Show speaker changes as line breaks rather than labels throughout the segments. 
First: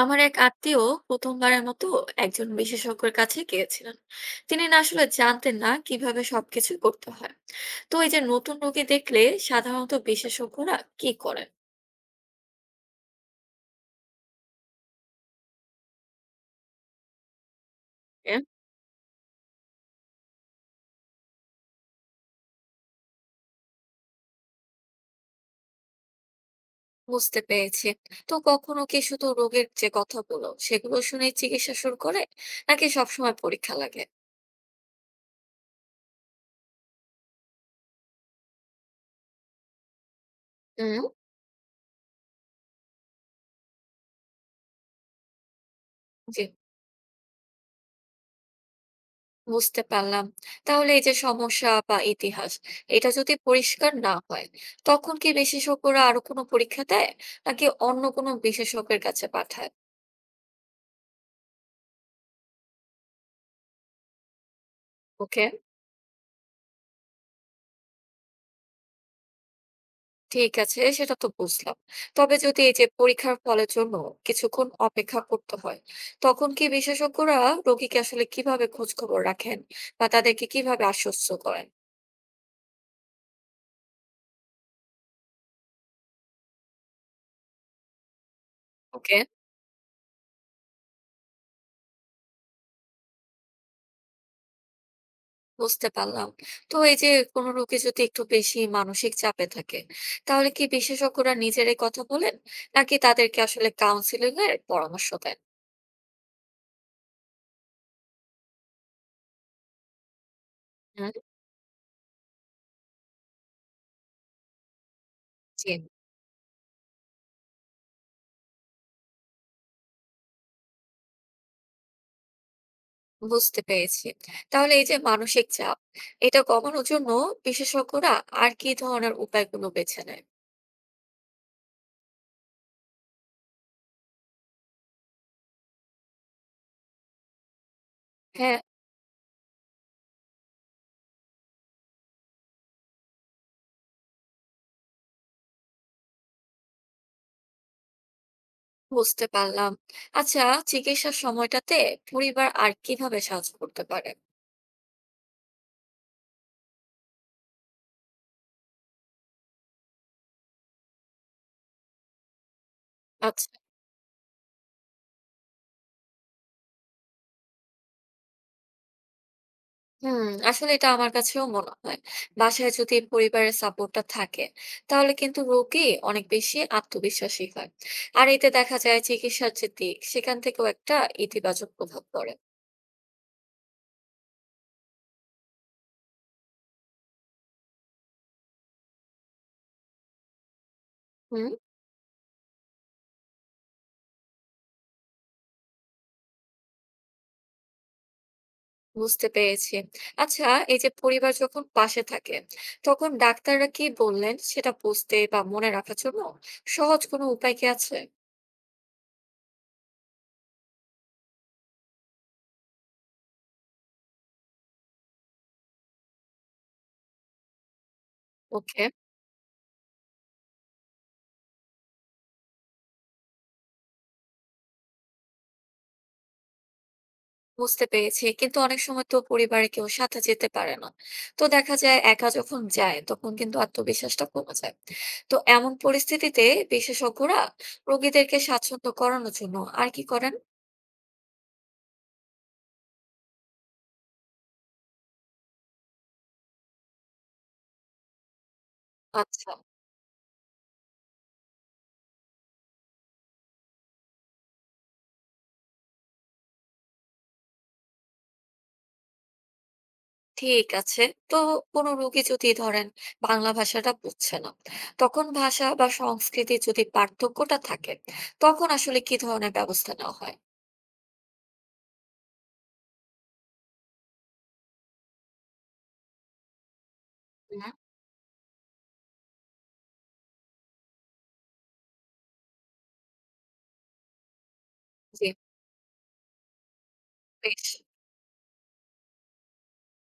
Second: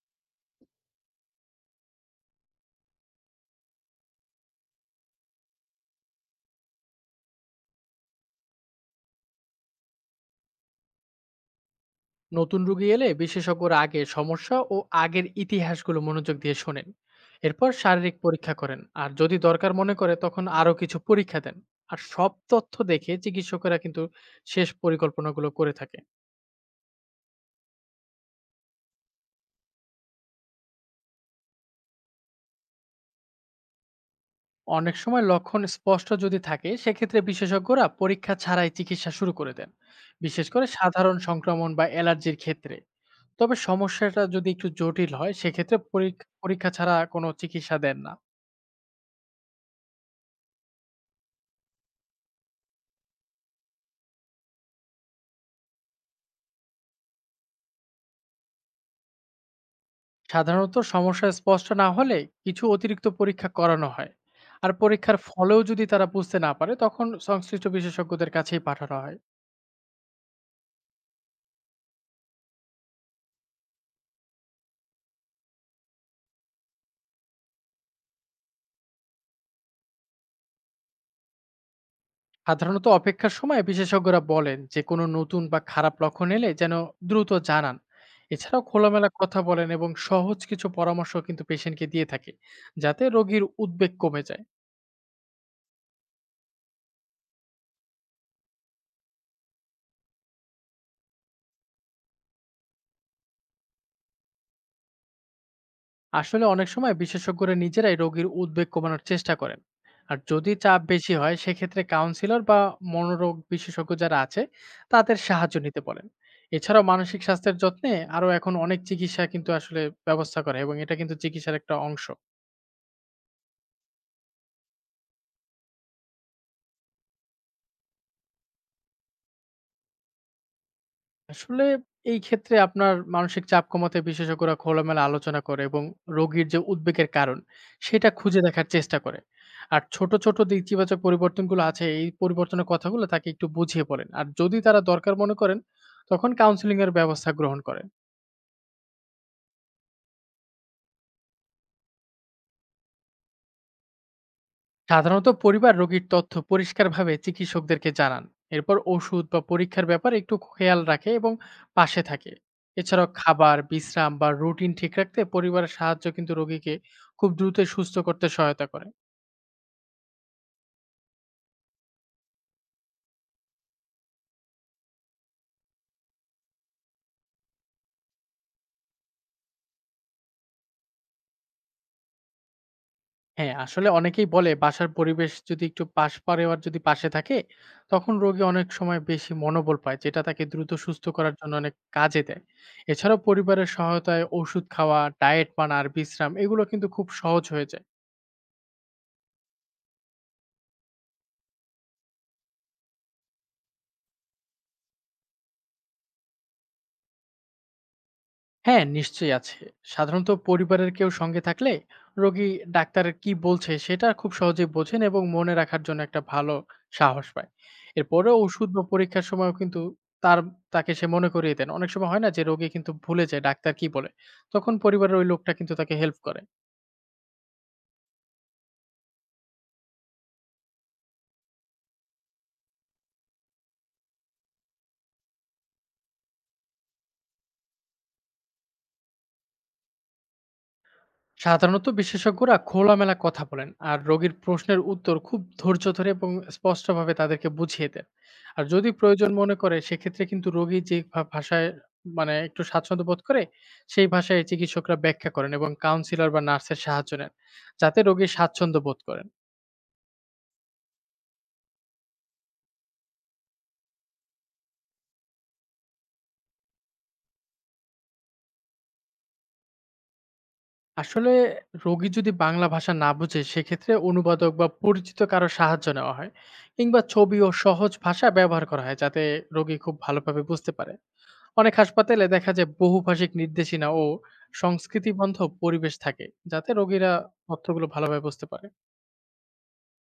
আমার এক আত্মীয় প্রথমবারের মতো একজন বিশেষজ্ঞের কাছে গিয়েছিলেন। তিনি না আসলে জানতেন না কিভাবে সবকিছু করতে হয়। তো এই যে নতুন রোগী দেখলে সাধারণত বিশেষজ্ঞরা কি করেন?
নতুন রোগী এলে বিশেষজ্ঞরা আগে সমস্যা ও আগের ইতিহাসগুলো মনোযোগ দিয়ে শোনেন। এরপর শারীরিক
এ,
পরীক্ষা করেন আর যদি দরকার মনে করে তখন আরো কিছু পরীক্ষা দেন। আর সব তথ্য দেখে চিকিৎসকেরা কিন্তু শেষ পরিকল্পনাগুলো করে থাকে।
বুঝতে পেরেছি। তো কখনো কি শুধু রোগের যে কথাগুলো সেগুলো শুনে চিকিৎসা শুরু করে, নাকি সবসময় পরীক্ষা লাগে?
অনেক সময় লক্ষণ স্পষ্ট যদি থাকে সেক্ষেত্রে বিশেষজ্ঞরা পরীক্ষা ছাড়াই চিকিৎসা শুরু করে দেন, বিশেষ করে
হুম।
সাধারণ সংক্রমণ বা অ্যালার্জির ক্ষেত্রে। তবে সমস্যাটা যদি একটু জটিল হয় সেক্ষেত্রে
জি।
পরীক্ষা ছাড়া কোনো চিকিৎসা দেন না।
বুঝতে পারলাম। তাহলে এই যে সমস্যা বা ইতিহাস, এটা যদি পরিষ্কার না হয়, তখন কি বিশেষজ্ঞরা আরো কোনো পরীক্ষা দেয়? নাকি অন্য কোনো বিশেষজ্ঞের কাছে পাঠায়?
সাধারণত সমস্যা স্পষ্ট না হলে কিছু অতিরিক্ত পরীক্ষা করানো হয়। আর পরীক্ষার
ওকে,
ফলেও যদি তারা বুঝতে না পারে তখন সংশ্লিষ্ট বিশেষজ্ঞদের কাছেই পাঠানো হয়।
ঠিক আছে, সেটা তো বুঝলাম। তবে যদি এই যে পরীক্ষার ফলের জন্য কিছুক্ষণ অপেক্ষা করতে হয়, তখন কি বিশেষজ্ঞরা রোগীকে আসলে কিভাবে খোঁজ খবর রাখেন বা তাদেরকে কিভাবে আশ্বস্ত করেন?
সাধারণত অপেক্ষার সময় বিশেষজ্ঞরা বলেন যে কোনো নতুন বা খারাপ লক্ষণ এলে যেন দ্রুত জানান। এছাড়াও খোলামেলা
ওকে।
কথা বলেন এবং সহজ কিছু পরামর্শ কিন্তু পেশেন্টকে দিয়ে থাকে, যাতে রোগীর উদ্বেগ কমে যায়।
বুঝতে পারলাম। তো এই যে কোনো রোগী যদি একটু বেশি মানসিক চাপে থাকে, তাহলে কি বিশেষজ্ঞরা নিজেরাই কথা বলেন? নাকি তাদেরকে আসলে কাউন্সেলিং এর পরামর্শ দেন?
আসলে অনেক সময় বিশেষজ্ঞরা নিজেরাই রোগীর উদ্বেগ কমানোর চেষ্টা করেন। আর যদি চাপ বেশি
হুম।
হয় সেক্ষেত্রে কাউন্সিলর বা মনোরোগ বিশেষজ্ঞ যারা আছে তাদের সাহায্য
জি,
নিতে বলেন। এছাড়াও মানসিক স্বাস্থ্যের যত্নে আরো এখন অনেক চিকিৎসা কিন্তু আসলে ব্যবস্থা করে এবং এটা কিন্তু চিকিৎসার একটা অংশ।
বুঝতে পেরেছি। তাহলে এই যে মানসিক চাপ, এটা কমানোর জন্য বিশেষজ্ঞরা আর কি ধরনের উপায়গুলো বেছে নেয়?
আসলে এই ক্ষেত্রে আপনার মানসিক চাপ কমাতে বিশেষজ্ঞরা খোলামেলা আলোচনা করে এবং রোগীর যে উদ্বেগের কারণ সেটা খুঁজে
হ্যাঁ,
দেখার চেষ্টা করে। আর ছোট ছোট যে ইতিবাচক পরিবর্তনগুলো আছে এই পরিবর্তনের কথাগুলো তাকে একটু বুঝিয়ে বলেন, আর যদি তারা দরকার মনে করেন তখন কাউন্সিলিং এর ব্যবস্থা গ্রহণ করেন।
বুঝতে পারলাম। আচ্ছা, চিকিৎসার সময়টাতে পরিবার আর কিভাবে সাহায্য করতে পারে?
সাধারণত পরিবার রোগীর তথ্য পরিষ্কারভাবে চিকিৎসকদেরকে জানান। এরপর ওষুধ বা পরীক্ষার ব্যাপারে একটু খেয়াল রাখে এবং পাশে থাকে। এছাড়াও
আচ্ছা।
খাবার বিশ্রাম বা রুটিন ঠিক রাখতে পরিবারের সাহায্য কিন্তু রোগীকে খুব দ্রুত সুস্থ করতে সহায়তা করে।
হুম, আসলে এটা আমার কাছেও মনে হয় বাসায় যদি পরিবারের সাপোর্টটা থাকে তাহলে কিন্তু রোগী অনেক বেশি আত্মবিশ্বাসী হয়। আর এতে দেখা যায় চিকিৎসার যে দিক সেখান থেকেও একটা ইতিবাচক প্রভাব পড়ে।
হ্যাঁ আসলে অনেকেই বলে বাসার পরিবেশ যদি একটু পাশ পরিবার যদি পাশে থাকে তখন রোগী অনেক সময় বেশি মনোবল পায়, যেটা তাকে দ্রুত সুস্থ করার
হুম,
জন্য অনেক কাজে দেয়। এছাড়াও পরিবারের সহায়তায় ওষুধ খাওয়া ডায়েট মানা আর বিশ্রাম এগুলো কিন্তু খুব সহজ হয়ে যায়।
বুঝতে পেরেছি। আচ্ছা, এই যে পরিবার যখন পাশে থাকে তখন ডাক্তাররা কি বললেন সেটা বুঝতে বা মনে রাখার জন্য সহজ কোনো উপায় কি আছে?
হ্যাঁ, নিশ্চয়ই আছে। সাধারণত পরিবারের কেউ সঙ্গে থাকলে রোগী ডাক্তার কি বলছে সেটা খুব সহজেই বোঝেন এবং মনে রাখার জন্য একটা ভালো সাহস পায়। এরপরে ওষুধ বা
ওকে,
পরীক্ষার সময়ও কিন্তু তার তাকে সে মনে করিয়ে দেন। অনেক সময় হয় না যে রোগী কিন্তু ভুলে যায় ডাক্তার কি বলে। তখন পরিবারের ওই লোকটা কিন্তু তাকে হেল্প করে।
বুঝতে পেরেছি। কিন্তু অনেক সময় তো পরিবারে কেউ সাথে যেতে পারে না। তো দেখা যায় একা যখন যায় তখন কিন্তু আত্মবিশ্বাসটা কমে যায়। তো এমন পরিস্থিতিতে বিশেষজ্ঞরা রোগীদেরকে স্বাচ্ছন্দ্য করানোর জন্য আর কি করেন?
সাধারণত বিশেষজ্ঞরা খোলামেলা কথা বলেন আর রোগীর প্রশ্নের উত্তর খুব ধৈর্য ধরে এবং স্পষ্টভাবে তাদেরকে বুঝিয়ে দেন। আর যদি প্রয়োজন
আচ্ছা।
মনে করে সেক্ষেত্রে কিন্তু রোগী যে ভাষায়, মানে একটু স্বাচ্ছন্দ্য বোধ করে সেই ভাষায় চিকিৎসকরা ব্যাখ্যা করেন এবং কাউন্সিলর বা নার্সের সাহায্য নেন, যাতে রোগী স্বাচ্ছন্দ্য বোধ করেন।
ঠিক আছে। তো কোনো রোগী যদি ধরেন বাংলা ভাষাটা বুঝছে না, তখন ভাষা বা সংস্কৃতি যদি পার্থক্যটা থাকে তখন আসলে কি ধরনের ব্যবস্থা নেওয়া হয়?
আসলে রোগী যদি বাংলা ভাষা না বুঝে সেক্ষেত্রে অনুবাদক বা পরিচিত কারো সাহায্য নেওয়া হয়, কিংবা ছবি ও
হুম,
সহজ ভাষা ব্যবহার করা হয় যাতে রোগী খুব ভালোভাবে বুঝতে পারে। অনেক হাসপাতালে দেখা যায় বহুভাষিক নির্দেশনা ও
জি,
সংস্কৃতিবান্ধব পরিবেশ থাকে, যাতে রোগীরা
বেশ।
তথ্যগুলো ভালোভাবে বুঝতে পারে।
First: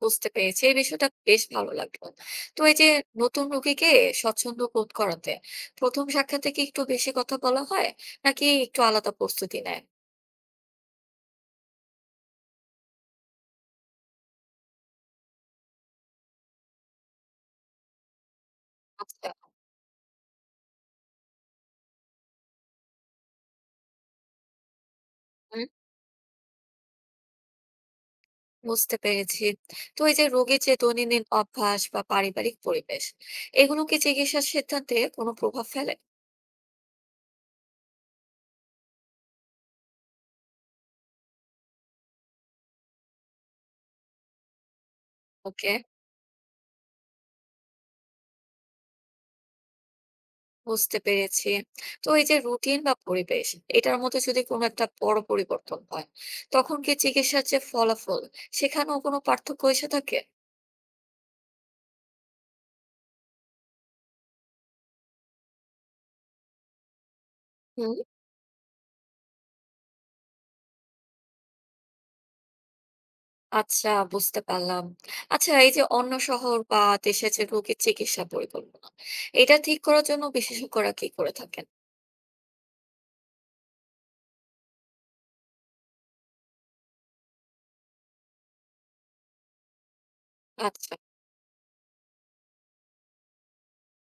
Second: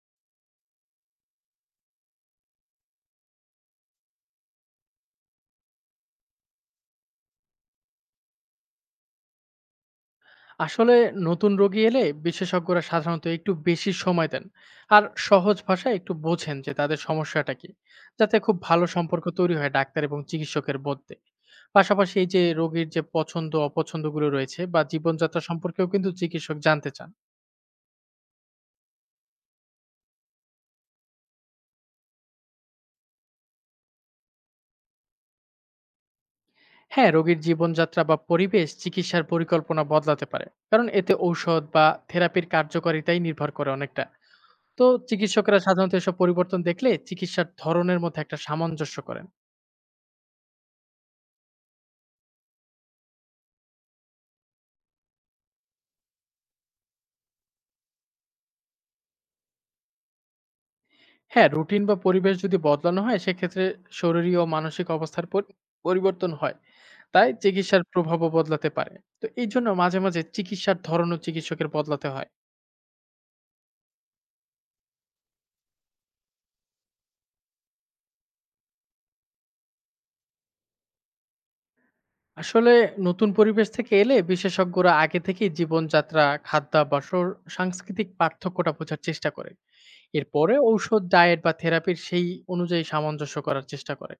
বুঝতে পেরেছি। এই বিষয়টা বেশ ভালো লাগলো। তো এই যে নতুন রোগীকে স্বচ্ছন্দ বোধ করাতে প্রথম সাক্ষাতে কি একটু বেশি কথা বলা হয়? নাকি একটু আলাদা প্রস্তুতি নেয়?
আসলে নতুন রোগী এলে বিশেষজ্ঞরা সাধারণত একটু বেশি সময় দেন। আর সহজ ভাষায় একটু বোঝেন যে তাদের সমস্যাটা কি, যাতে খুব ভালো সম্পর্ক
আচ্ছা,
তৈরি হয় ডাক্তার এবং চিকিৎসকের মধ্যে। পাশাপাশি এই যে রোগীর যে পছন্দ অপছন্দগুলো রয়েছে বা জীবনযাত্রা
হুম,
সম্পর্কেও কিন্তু চিকিৎসক জানতে চান।
বুঝতে পেরেছি। তো এই যে রোগীর যে দৈনন্দিন অভ্যাস বা পারিবারিক পরিবেশ, এগুলো কি চিকিৎসার সিদ্ধান্তে কোনো প্রভাব ফেলে?
হ্যাঁ রোগীর জীবনযাত্রা বা পরিবেশ চিকিৎসার পরিকল্পনা বদলাতে পারে, কারণ এতে ঔষধ বা থেরাপির কার্যকারিতাই নির্ভর করে অনেকটা। তো চিকিৎসকরা
ওকে,
সাধারণত এসব পরিবর্তন দেখলে চিকিৎসার ধরনের মধ্যে একটা সামঞ্জস্য করেন।
বুঝতে পেরেছি। তো এই যে রুটিন বা পরিবেশ, এটার মধ্যে যদি কোনো একটা বড় পরিবর্তন হয়, তখন কি চিকিৎসার যে ফলাফল, সেখানেও কোনো পার্থক্য এসে থাকে?
হ্যাঁ রুটিন বা পরিবেশ যদি বদলানো হয় সেক্ষেত্রে শরীরী ও মানসিক অবস্থার পরিবর্তন হয়, তাই চিকিৎসার
হুম।
প্রভাবও বদলাতে পারে। তো এই জন্য মাঝে মাঝে চিকিৎসার ধরনও চিকিৎসকের বদলাতে হয়।
আচ্ছা, বুঝতে পারলাম। আচ্ছা, এই যে অন্য শহর বা দেশে যে রোগীর চিকিৎসা পরিকল্পনা, এটা ঠিক করার জন্য বিশেষজ্ঞরা কি করে থাকেন?
আসলে নতুন পরিবেশ থেকে এলে বিশেষজ্ঞরা আগে থেকেই জীবনযাত্রা, খাদ্যাভ্যাস ও সাংস্কৃতিক পার্থক্যটা বোঝার চেষ্টা করে। এরপরে
আচ্ছা,
ঔষধ ডায়েট বা থেরাপির সেই অনুযায়ী সামঞ্জস্য করার চেষ্টা করে।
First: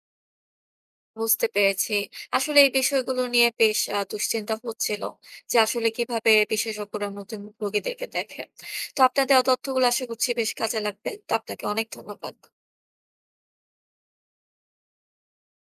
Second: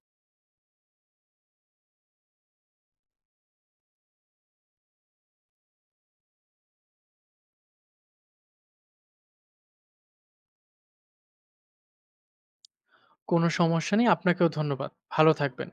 বুঝতে পেরেছি। আসলে এই বিষয়গুলো নিয়ে বেশ দুশ্চিন্তা হচ্ছিল যে আসলে কিভাবে বিশেষজ্ঞরা নতুন রোগীদেরকে দেখে। তো আপনার দেওয়া তথ্যগুলো আশা করছি বেশ কাজে লাগবে। তো আপনাকে অনেক ধন্যবাদ।
কোনো সমস্যা নেই, আপনাকেও ধন্যবাদ, ভালো থাকবেন।